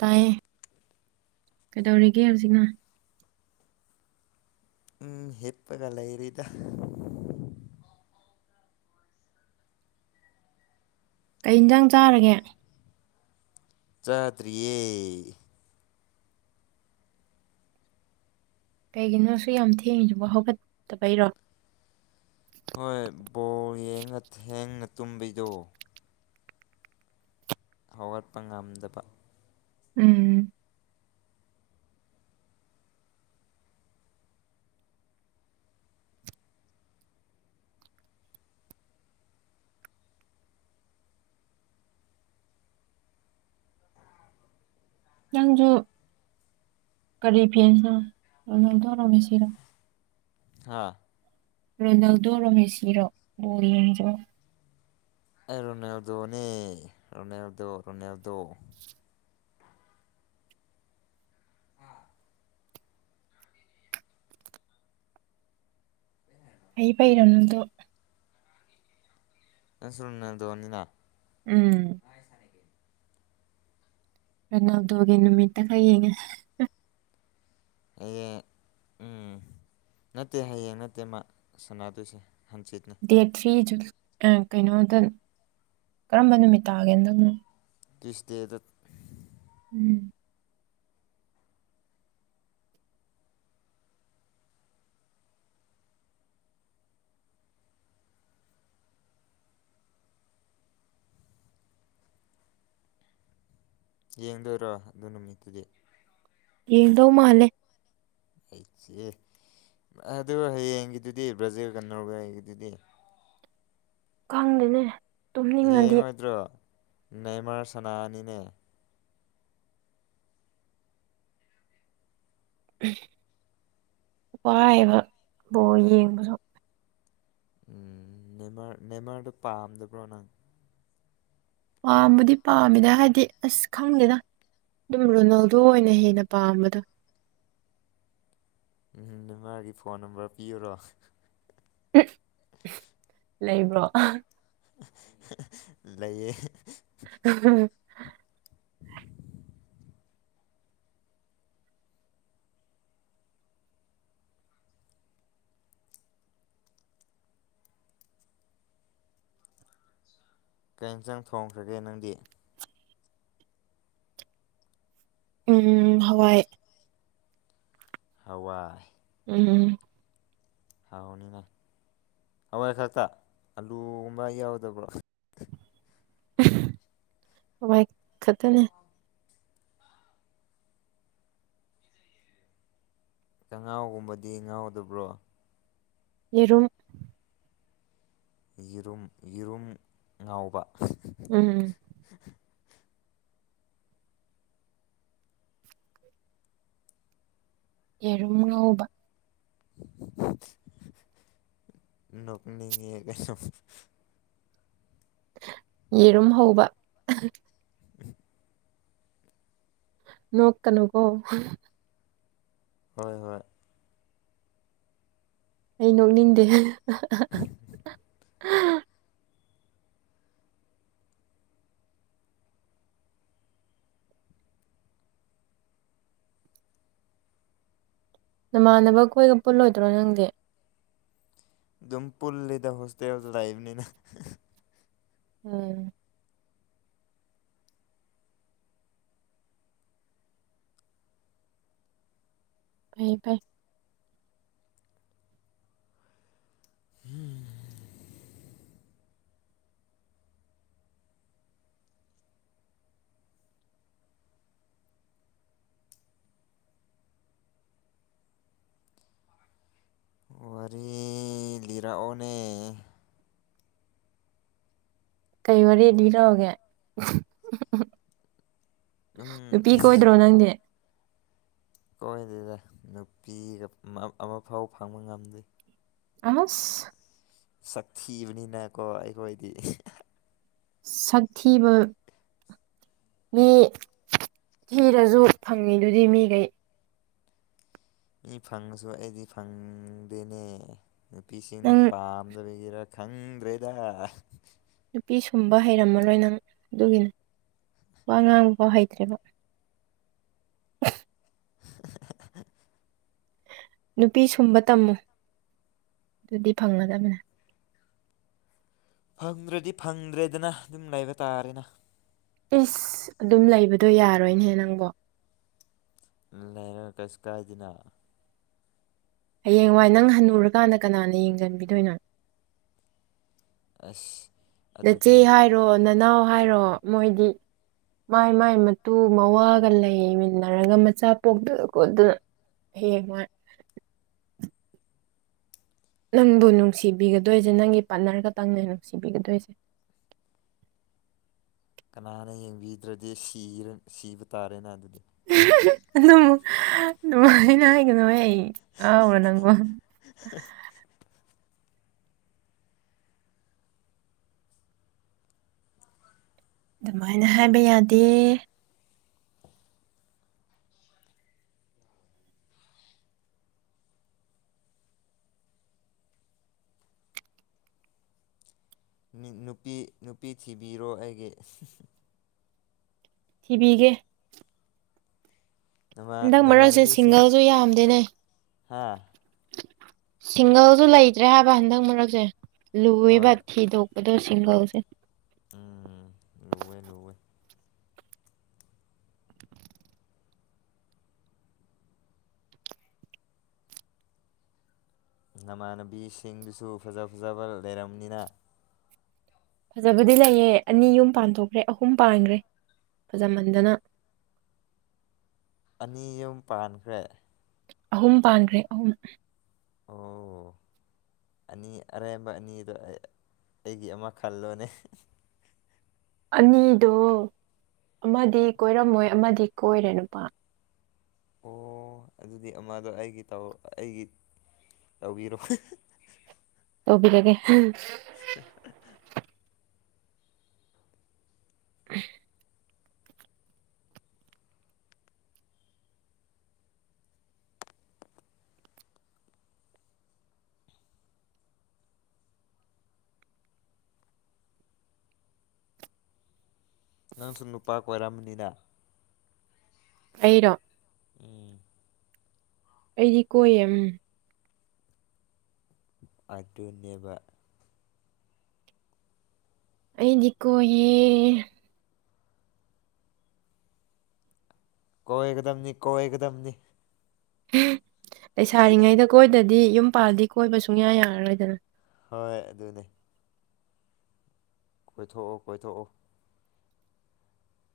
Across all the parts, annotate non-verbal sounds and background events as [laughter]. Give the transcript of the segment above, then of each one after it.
ꯇꯥꯏꯌꯦ ꯀꯩꯗꯧꯔꯤꯒꯦ ꯍꯧꯖꯤꯛꯅ ꯎꯝ ꯍꯦꯞꯒ ꯂꯩ ꯏꯔꯤꯗ ꯀꯩ ꯌꯦꯟꯁꯥꯡ ꯆꯥꯔꯒꯦ ꯆꯥꯇ꯭ꯔꯤꯌꯦ ꯀꯩꯒꯤꯅꯣꯁꯨ ꯌꯥꯝ ꯊꯦꯡꯉꯤꯗꯨꯨꯝꯕ ꯍꯧꯒꯠꯇꯕꯩꯔꯣ ꯍꯣꯏ ꯕꯣ ꯊꯦꯡꯅ ꯇꯨꯝꯕꯩꯗꯣ ꯍꯧꯒꯠꯄ ꯉꯝꯗꯕ ꯎꯝ ꯅꯪꯁꯨ ꯀꯔꯤ ꯐꯦꯟꯁꯅꯣ ꯂꯧꯗꯣꯛꯔꯝꯒ ꯁꯤꯔꯣ ꯍꯥ ꯔꯣꯂꯗꯣ ꯔꯣꯃꯦꯁꯤꯔꯣ ꯒꯣꯦꯟꯖꯣ ꯑꯦ ꯔꯣꯅꯦꯜꯗꯣꯅꯤ ꯔꯅꯦꯜꯗꯣ ꯔꯅꯦꯜꯗꯣ ꯑꯥ ꯑꯩꯏ ꯄꯩꯔꯅꯗꯣ ꯁꯅ ꯇꯣꯉꯅꯤꯅ ꯎꯝ ꯔꯅꯞꯗꯒꯤ ꯅꯨꯃꯤꯠꯠꯇ ꯍꯥꯏꯌꯦꯡꯉꯦ ꯍꯌꯦꯡ ꯎꯝ ꯅꯠꯇꯦ ꯍꯌꯦꯡ ꯅꯠꯇꯦ ꯃꯥ ꯁꯅꯗꯣꯏꯁꯦ ꯗꯦꯠ ꯊ꯭ꯔꯤꯖꯨ ꯀꯩꯅꯣꯗ ꯀꯔꯝꯕ ꯅꯨꯃꯤꯠ ꯇꯥꯒꯦꯗꯪꯅꯣ ꯀꯤꯁ ꯗꯗꯠ ꯎꯝ ꯌꯦꯡꯗꯣꯏꯔꯣ ꯑꯗꯨ ꯅꯨꯃꯤꯠꯇꯨꯗꯤ ꯌꯦꯡꯗꯧ ꯃꯥꯂꯦ ꯑꯩꯆ ꯑꯗꯨ ꯍꯌꯦꯡꯒꯤꯗꯨꯗꯤ ꯕ꯭ꯔꯥꯖꯤꯜ ꯀꯟꯅꯣꯒ ꯍꯌꯦꯡꯒꯤꯗꯨꯗꯤ ꯈꯪꯗꯅꯦ ꯌꯦꯡꯉꯣꯏꯗ꯭ꯔꯣ ꯅꯩꯃꯔ ꯁꯅꯥ ꯑꯅꯤꯅꯦ ꯋꯥꯏꯕꯕꯨ ꯌꯦꯡꯕꯗ ꯎꯝ ꯅꯃꯔ ꯅꯦꯃꯔꯗꯣ ꯄꯥꯝꯗꯕ꯭ꯔꯣ ꯅꯪ ꯄꯥꯕꯨꯗꯤ ꯄꯥꯝꯃꯤꯅ ꯍꯥꯏꯗꯤ ꯑꯁ ꯈꯪꯗꯦꯅ ꯑꯗꯨꯝ ꯔꯣꯅꯥꯜꯗꯣ ꯑꯣꯏꯅ ꯍꯦꯟꯅ ꯄꯥꯝꯕꯗꯣ ꯎꯝ ꯅ ꯃꯥꯒꯤ ꯐꯣꯟ ꯅꯝꯕꯔ ꯄꯤꯌꯨꯔꯣ ꯂꯩꯕ꯭ꯔꯣ ꯂꯩꯌꯦ ꯀꯔꯤꯝꯇꯪ ꯊꯣꯡꯈ꯭ꯔꯒꯦ ꯅꯪꯗꯤ ꯎꯝ ꯍꯋꯥꯏ ꯍꯋꯥꯏ ꯎꯝ ꯍꯥꯎꯅꯤꯅꯦ ꯍꯋꯥꯏ ꯈꯛꯇ ꯑꯂꯨꯒꯨꯝꯕ ꯌꯥꯎꯗꯕ꯭ꯔꯣ ꯍꯋꯥꯏ ꯈꯛꯇꯅꯦ ꯉꯥꯎꯒꯨꯝꯕꯗꯤ ꯉꯥꯎꯗꯕ꯭ꯔꯣ ꯌꯦꯔꯨꯝ ꯌꯦꯔꯨꯝ ꯌꯦꯔꯨꯝ ꯉꯥꯎꯕ ꯎꯝ ꯌꯦꯔꯨꯝ ꯉꯎꯕ ꯅꯅꯤ ꯀꯩꯅꯁꯨ ꯌꯦꯔꯨꯝ ꯍꯧꯕ ꯅꯣꯛꯣꯛꯀ ꯅꯒꯣ ꯍꯣꯏ ꯍꯣꯏ ꯑꯩ ꯅꯣꯛꯅꯤꯡꯗꯦ ꯅꯃꯥꯟꯅꯕ ꯀꯣꯏꯒ ꯄꯨꯜꯂꯣꯏꯗ꯭ꯔꯣ ꯅꯪꯗꯤ ꯑꯗꯨꯝ ꯄꯨꯜꯂꯤꯗ ꯍꯣꯁꯇꯦꯜꯗ ꯂꯩꯥꯛꯕꯅꯤꯅ ꯎꯝ ꯐꯩ ꯐꯥꯏ ꯋꯥꯔꯤ ꯂꯩꯔ ꯑꯣꯅꯦ ꯀꯩ ꯋꯥꯔꯤꯦ ꯂꯤ ꯂꯧꯥꯛꯑꯣꯒꯦ ꯑꯗꯨꯝ ꯅꯨꯄꯤ ꯀꯣꯏꯗ꯭ꯔꯣ ꯅꯪꯗꯤ ꯑꯩꯣꯏ ꯑꯗꯨꯗ ꯅꯨꯄꯤꯒ ꯑꯃꯐꯥꯎ ꯐꯪꯕ ꯉꯝꯗ꯭ꯦ ꯑꯁ ꯁꯛꯊꯤꯕꯅꯤꯅꯀꯣ ꯑꯩꯈꯣꯏꯗꯤ ꯁꯛꯊꯤꯕ ꯃꯤ ꯊꯤꯔꯁꯨ ꯐꯪꯉꯤꯗꯨꯗꯤ ꯃꯤꯈꯩ ꯃꯤ ꯐꯪꯉꯁꯨ ꯑꯩꯗꯤ ꯐꯪꯗꯦꯅꯦ ꯅꯨꯄꯤꯁꯤꯡꯅ ꯅꯪ ꯄꯥꯝꯗꯕꯒꯤꯔꯛ ꯈꯪꯗ꯭ꯔꯦꯗ ꯅꯨꯄꯤ ꯁꯨꯝꯕ ꯍꯩꯔꯝꯃꯔꯣꯏ ꯅꯪ ꯑꯗꯨꯒꯤꯅꯤ ꯋꯥ ꯉꯥꯡꯕ ꯍꯩꯇ꯭ꯔꯦꯕ ꯅꯨꯄꯤ ꯁꯨꯝꯕ ꯇꯝꯃꯨ ꯑꯗꯨꯗꯤ ꯐꯪꯒꯗꯕꯅꯦ ꯐꯪꯗ꯭ꯔꯗꯤ ꯐꯪꯗ꯭ꯔꯦꯗꯅ ꯑꯗꯨꯝ ꯂꯩꯕ ꯇꯥꯔꯦꯅ ꯏꯁꯁ ꯑꯗꯨꯝ ꯂꯩꯕꯗꯣ ꯌꯥꯔꯣꯏꯅꯦꯍ ꯅꯪꯕ ꯅꯅ ꯀꯩꯁꯤ ꯀꯗꯅ ꯍꯌꯦꯡꯋꯥꯏ ꯅꯪ ꯍꯟꯅꯨꯔꯀꯥꯟꯗ ꯀꯅꯥꯅ ꯌꯦꯡꯁꯤꯟꯕꯤꯗꯣꯏꯅꯣ ꯑꯁ ꯅꯆꯦ ꯑꯗꯨꯗꯤ ꯍꯥꯏꯔꯣ ꯅꯅꯥꯎ ꯍꯥꯏꯔꯣ ꯃꯣꯏꯗꯤ ꯃꯥꯏ ꯃꯥꯏ ꯃꯇꯨ ꯃꯋꯥꯒ ꯂꯩꯃꯤꯟꯅꯔꯒ ꯃꯆꯥ ꯄꯣꯛꯇꯗꯀꯣ ꯑꯗꯨꯅ ꯍꯦ ꯃꯥ ꯅꯪꯕꯨ ꯅꯨꯡꯁꯤꯕꯤꯒꯗꯣꯏꯁꯦ ꯅꯪꯒꯤ ꯄꯥꯔꯠꯅꯔꯒꯇꯪꯅ ꯅꯨꯡꯁꯤꯕꯤꯒꯗꯣꯏꯁꯦ [unintelligible] ꯀꯅꯥꯅ ꯌꯦꯡꯕꯤꯗ꯭ꯔꯗꯤ ꯁꯤꯕ ꯇꯥꯔꯦꯅ ꯑꯗꯨꯗꯤ ꯑꯗꯨꯝꯉꯥꯏꯅ ꯍꯥꯏꯒꯅꯣ ꯑꯩ ꯑꯔꯣ ꯅꯪ ꯋꯥ ꯑꯗꯨꯃꯥꯏꯅ ꯍꯥꯏꯕ ꯌꯥꯗꯦ ꯅꯨꯄꯤ ꯅꯨꯄꯤ ꯊꯤꯕꯤꯔꯣ ꯑꯩꯒꯤ ꯊꯤꯕꯤꯒꯦ ꯅꯃꯥ ꯍꯟꯗꯛ ꯃꯔꯛꯁꯦ ꯅꯃꯥꯟꯅꯕꯤꯁꯤꯡ ꯁꯤꯡꯒꯜꯁꯨ ꯌꯥꯝꯗꯦꯅꯦ ꯍꯥ ꯁꯤꯡꯒꯜꯁꯨ ꯂꯩꯇ꯭ꯔꯦ ꯍꯥꯏꯕ ꯍꯟꯗꯛ ꯃꯔꯛꯁꯦ ꯂꯨꯕ ꯍꯣꯏ ꯊꯤꯗꯣꯛ ꯑꯣꯗꯣꯁꯤꯡꯒꯥꯁꯦ ꯎꯝ ꯂꯦ ꯂꯦ ꯅꯃꯥꯟꯅꯕꯤꯁꯤꯡꯗꯨꯁꯨ ꯐꯖ ꯐꯖꯕ ꯂꯩꯔꯕꯅꯤꯅ ꯐꯖꯕꯗꯤ ꯂꯩꯌꯦ ꯑꯅꯤ ꯌꯨꯝ ꯄꯥꯟꯊꯣꯛꯈ꯭ꯔꯦ ꯑꯍꯨꯝ ꯄꯥꯟꯈ꯭ꯔꯦ ꯐꯖꯃꯟꯗꯅ [unintelligible] ꯑꯅꯤ ꯌꯨꯝ ꯄꯥꯟꯈ꯭ꯔꯦ ꯑꯍꯨꯝ ꯄꯥꯟꯈ꯭ꯔꯦ ꯑꯍꯨꯝ ꯑꯣ ꯑꯅꯤ ꯑꯔꯦꯝꯕ ꯑꯅꯤꯗꯣ ꯑꯩꯒꯤ ꯑꯃ ꯈꯜꯂꯣꯅꯦ ꯑꯅꯤꯗꯣ ꯑꯃꯗꯤ ꯀꯣꯏꯔꯝꯃꯣꯏ ꯑꯃꯗꯤ ꯀꯣꯏꯔꯦ ꯅꯨꯄꯥ ꯑꯣ ꯑꯗꯨꯗꯤ ꯑꯃꯗꯣ ꯑꯩꯒꯤ ꯇ ꯑꯩꯒꯤ ꯇꯧꯕꯤꯔꯣ ꯑꯣꯕꯤꯔꯒꯦ [inaudible] [inaudible] ꯅꯪꯁꯨ ꯅꯨꯄꯥ ꯀꯣꯏꯔꯝꯕꯅꯤꯗ ꯑꯩꯩꯅ ꯎꯝ ꯑꯩꯗꯤ ꯀꯣꯏꯌꯦ ꯑꯗꯨꯅꯦꯕ ꯑꯩꯗꯤꯀꯣ ꯍꯌꯦ ꯀꯣꯏꯒꯗꯝꯅꯤ ꯀꯣꯏꯒꯗꯝꯅꯤ ꯂꯩꯁꯥꯔꯤꯉꯩꯗ ꯀꯣꯏꯗꯗꯤ ꯌꯨꯝ ꯄꯥꯜꯗꯤ ꯀꯣꯏꯕ ꯁꯨꯡꯌꯥ ꯌꯥꯔꯔꯣꯏꯗꯅ ꯍꯣꯏ ꯑꯗꯨꯅꯦ ꯀꯣꯏꯊꯣꯛꯑꯣ ꯀꯣꯏꯊꯣꯛꯑꯣ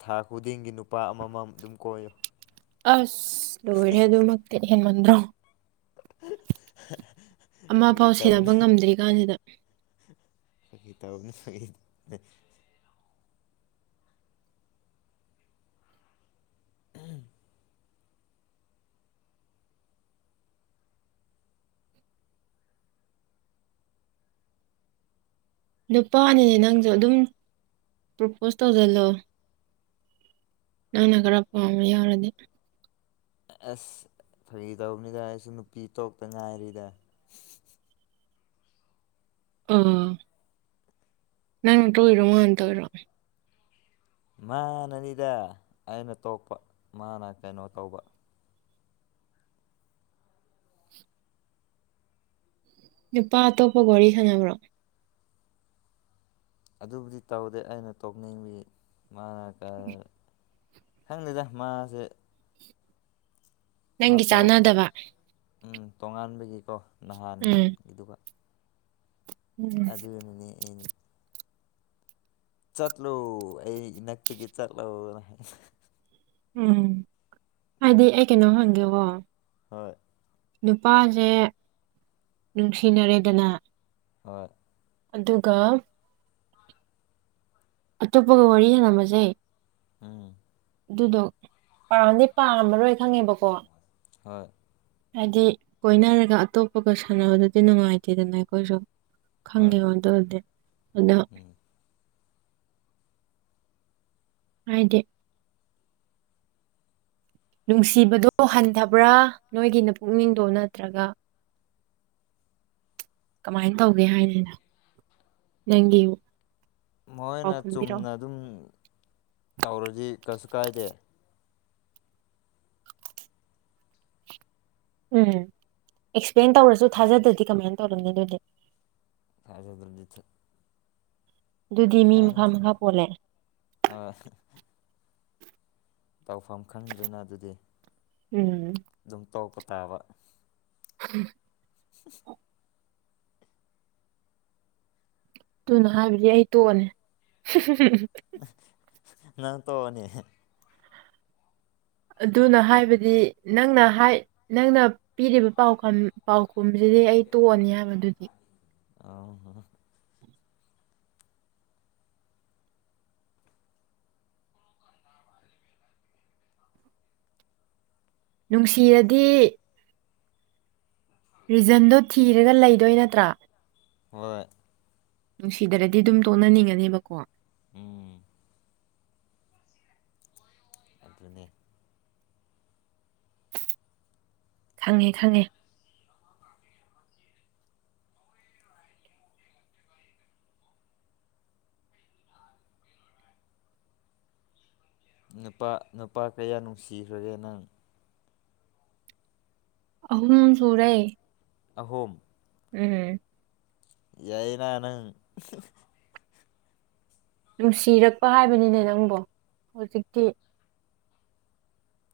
ꯊꯥ ꯈꯨꯗꯤꯡꯒꯤ ꯅꯨꯄꯥ ꯑꯃꯃꯝ ꯑꯗꯨꯝ ꯀꯣꯏꯌꯨ ꯑꯁ ꯂꯣꯏꯔꯦ ꯑꯗꯨꯃꯛꯇꯤ ꯍꯦꯟꯃꯟꯗ꯭ꯔꯣ ꯑꯃ ꯐꯥꯒꯤ ꯄꯥꯎ ꯁꯦꯟꯅꯕ ꯇꯧꯕꯅꯤ ꯉꯝꯗ꯭ꯔꯤ ꯀꯥꯟꯁꯤꯗ ꯐꯥꯀꯤ ꯇꯕꯨꯅꯤ ꯐꯥꯒꯤ ꯅꯨꯄꯥꯅꯤꯅꯦ ꯅꯪꯁꯨ ꯑꯗꯨꯝ ꯄ꯭ꯔꯣꯄꯣꯁ ꯇꯧꯁꯤꯜꯂꯣ ꯅꯪꯅ ꯈꯔ ꯄꯦꯝꯕ ꯌꯥꯎꯔꯗꯤ ꯑꯁ ꯐꯩ ꯇꯧꯕꯅꯤꯗ ꯑꯩꯁꯨ ꯅꯨꯄꯤ ꯇꯣꯛꯇ ꯉꯥꯏꯔꯤꯗ ꯑꯥ ꯅꯪꯅꯇ ꯑꯣꯏꯔꯣꯃꯣꯟꯇ ꯑꯣꯏꯔꯣ ꯃꯥꯅꯅꯤꯗ ꯑꯩꯅ ꯇꯣꯛꯄ ꯃꯥꯅ ꯀꯩꯅꯣ ꯇꯧꯕ ꯅꯨꯄꯥ ꯑꯇꯣꯞꯄꯒꯔꯤ ꯈꯅꯕ꯭ꯔꯣ ꯑꯗꯨꯕꯨꯗꯤ ꯇꯧꯗꯦ ꯑꯩꯅ ꯇꯣꯛꯅꯤꯡꯕꯤ ꯃꯥꯅ ꯈꯪꯗꯦꯗ ꯃꯥꯁꯦ ꯅꯪꯒꯤ ꯃꯇꯧ ꯇꯣꯛ ꯆꯥꯅꯥꯗꯕ ꯎꯝ ꯇꯣꯉꯥꯟꯕꯒꯤꯀꯣ ꯎꯝ ꯅꯍꯥꯟꯒꯤꯗꯨꯒ ꯎꯝ ꯑꯗꯨꯗꯅꯤꯅꯦ ꯑꯩꯅ ꯆꯠꯂꯨ ꯑꯩ ꯏꯅꯛꯇꯒꯤ ꯆꯠꯂꯨꯅ ꯎꯝ ꯍꯥꯏꯗꯤ ꯑꯩ ꯀꯩꯅꯣ ꯍꯪꯒꯦꯕꯣ ꯍꯣꯏ ꯅꯨꯄꯥꯁꯦ ꯅꯨꯡꯁꯤꯅꯔꯦꯗꯅ ꯍꯣꯏ ꯑꯗꯨꯒ ꯑꯇꯣꯞꯄꯒ ꯋꯥꯔꯤ ꯁꯥꯟꯅꯝꯃꯁꯦ ꯎꯝ ꯑꯗꯨꯗꯣ ꯄꯥꯝꯗꯤ ꯄꯥꯝꯃꯔꯣꯏ ꯈꯪꯉꯦꯕꯀꯣ ꯍꯣꯏ ꯍꯥꯏꯗꯤ ꯀꯣꯏꯅꯔꯒ ꯑꯇꯣꯞꯄꯒ ꯁꯥꯟꯅꯕꯗꯗꯤ ꯅꯨꯡꯉꯥꯏꯇꯦꯗꯅ ꯑꯩꯈꯣꯏꯁꯨ ꯍꯣꯏ ꯈꯪꯉꯦ ꯋꯥꯗ ꯑꯗꯨꯗꯦ ꯑꯗ ꯎꯝ ꯍꯥꯏꯗꯤ ꯅꯨꯡꯁꯤꯕꯗꯣ ꯍꯟꯊꯕ꯭ꯔꯥ ꯅꯣꯏꯒꯤꯅ ꯄꯨꯛꯅꯤꯡꯗꯣ ꯅꯠꯇ꯭ꯔꯒ ꯀꯃꯥꯏꯅ ꯇꯧꯒꯦ ꯍꯥꯏꯅꯤꯅ ꯅꯪꯒꯤꯨ ꯃꯣꯏꯅ ꯆꯨꯝꯅ ꯑꯗꯨꯝ ꯇꯧꯔꯗꯤ ꯀꯩꯁꯨ ꯀꯥꯏꯗꯦ ꯎꯝ ꯑꯦꯛꯁꯄ꯭ꯂꯦꯟ ꯇꯧꯔꯁꯨ ꯊꯥꯖꯗ꯭ꯔꯗꯤ ꯀꯃꯥꯏꯅ ꯇꯧꯔꯝꯅꯤ ꯑꯗꯨꯗꯤ ꯑꯗꯨꯖꯤꯊ ꯑꯗꯨꯗꯤ ꯃꯤ ꯃꯈꯥ ꯃꯈꯥ ꯄꯣꯜꯂꯑꯦ ꯍꯣꯏ ꯇꯧꯐꯝ ꯈꯪꯗ꯭ꯔꯦꯅ ꯑꯗꯨꯗꯤ ꯎꯝ ꯑꯗꯨꯝ ꯇꯣꯛꯄ ꯇꯥꯕ ꯎꯝ [unintelligible] ꯑꯗꯨꯨꯅ ꯍꯥꯏꯕꯗꯤ ꯑꯩ ꯇꯣꯛꯑꯅꯤ ꯅ ꯇꯅꯤ ꯑꯗꯨꯅ ꯍꯥꯏꯕꯗꯤ ꯅꯪꯅ ꯅꯪꯅ ꯄꯤꯔꯤꯕ ꯄꯥꯎꯥꯎ ꯀꯨꯝꯁꯤꯗꯤ ꯑꯩ ꯇꯣꯛꯑꯅꯤ ꯍꯥꯏꯕ ꯑꯗꯨꯗꯤ ꯑ ꯍꯣ ꯅꯨꯡꯁꯤꯔꯗꯤ ꯔꯤꯖꯟꯗꯣ ꯊꯤꯔꯒ ꯂꯩꯗꯣꯏ ꯅꯠꯇ꯭ꯔꯥ ꯍ ꯅꯨꯡꯁꯤꯗ꯭ꯔꯗꯤ ꯑꯗꯨꯝ ꯇꯣꯛꯅꯅꯤꯡꯉꯅꯦꯕꯀꯣ ꯎꯝ ꯑꯗꯨꯅꯤ ꯈꯪꯉꯦ ꯈꯪꯉꯦ ꯅꯨꯄꯥ ꯅꯨꯄꯥ ꯀꯌꯥ ꯅꯨꯡꯁꯤꯈ꯭ꯔꯒꯦ ꯅꯪ ꯑꯍꯅꯅ ꯁꯨꯔꯦ ꯑꯍꯨꯝ ꯎꯝ ꯑꯏꯅꯅꯨ ꯅꯨꯡꯁꯤꯔꯛꯄ ꯍꯥꯏꯕꯅꯤꯅꯦ ꯅꯪꯕꯨ ꯍꯧꯖꯤꯛꯇꯤ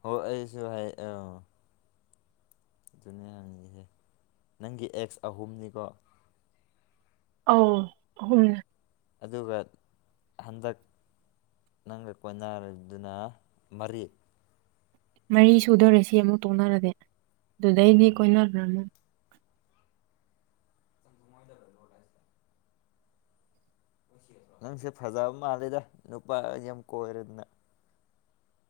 ꯍꯣꯏ ꯑꯩꯁꯨ ꯍꯥꯏ ꯑ ꯑꯗꯨꯅ ꯍꯪꯉꯤꯍꯦ ꯅꯪꯒꯤ ꯑꯦꯛꯁ ꯑꯍꯨꯝꯅꯤꯀꯣ ꯑ ꯍ ꯑꯗꯨꯒ ꯍꯟꯗꯛ ꯅꯪꯒ ꯀꯣꯏꯅꯥꯗꯨꯅ ꯃꯔꯤ ꯃꯔꯤ ꯁꯨꯗꯣꯔꯦ ꯁꯤ ꯑꯃꯨꯛ ꯇꯣꯡꯅꯔꯗꯤꯦ ꯑꯗꯨꯗꯩꯗꯤ ꯀꯣꯏꯅꯈ꯭ꯔꯥꯃꯨ ꯨꯃꯣꯏꯗ ꯅꯪꯁꯦ ꯐꯖꯕ ꯃꯥꯜꯂꯤꯦꯗ ꯅꯨꯄꯥ ꯌꯥꯝ ꯀꯣꯏꯔꯗꯅ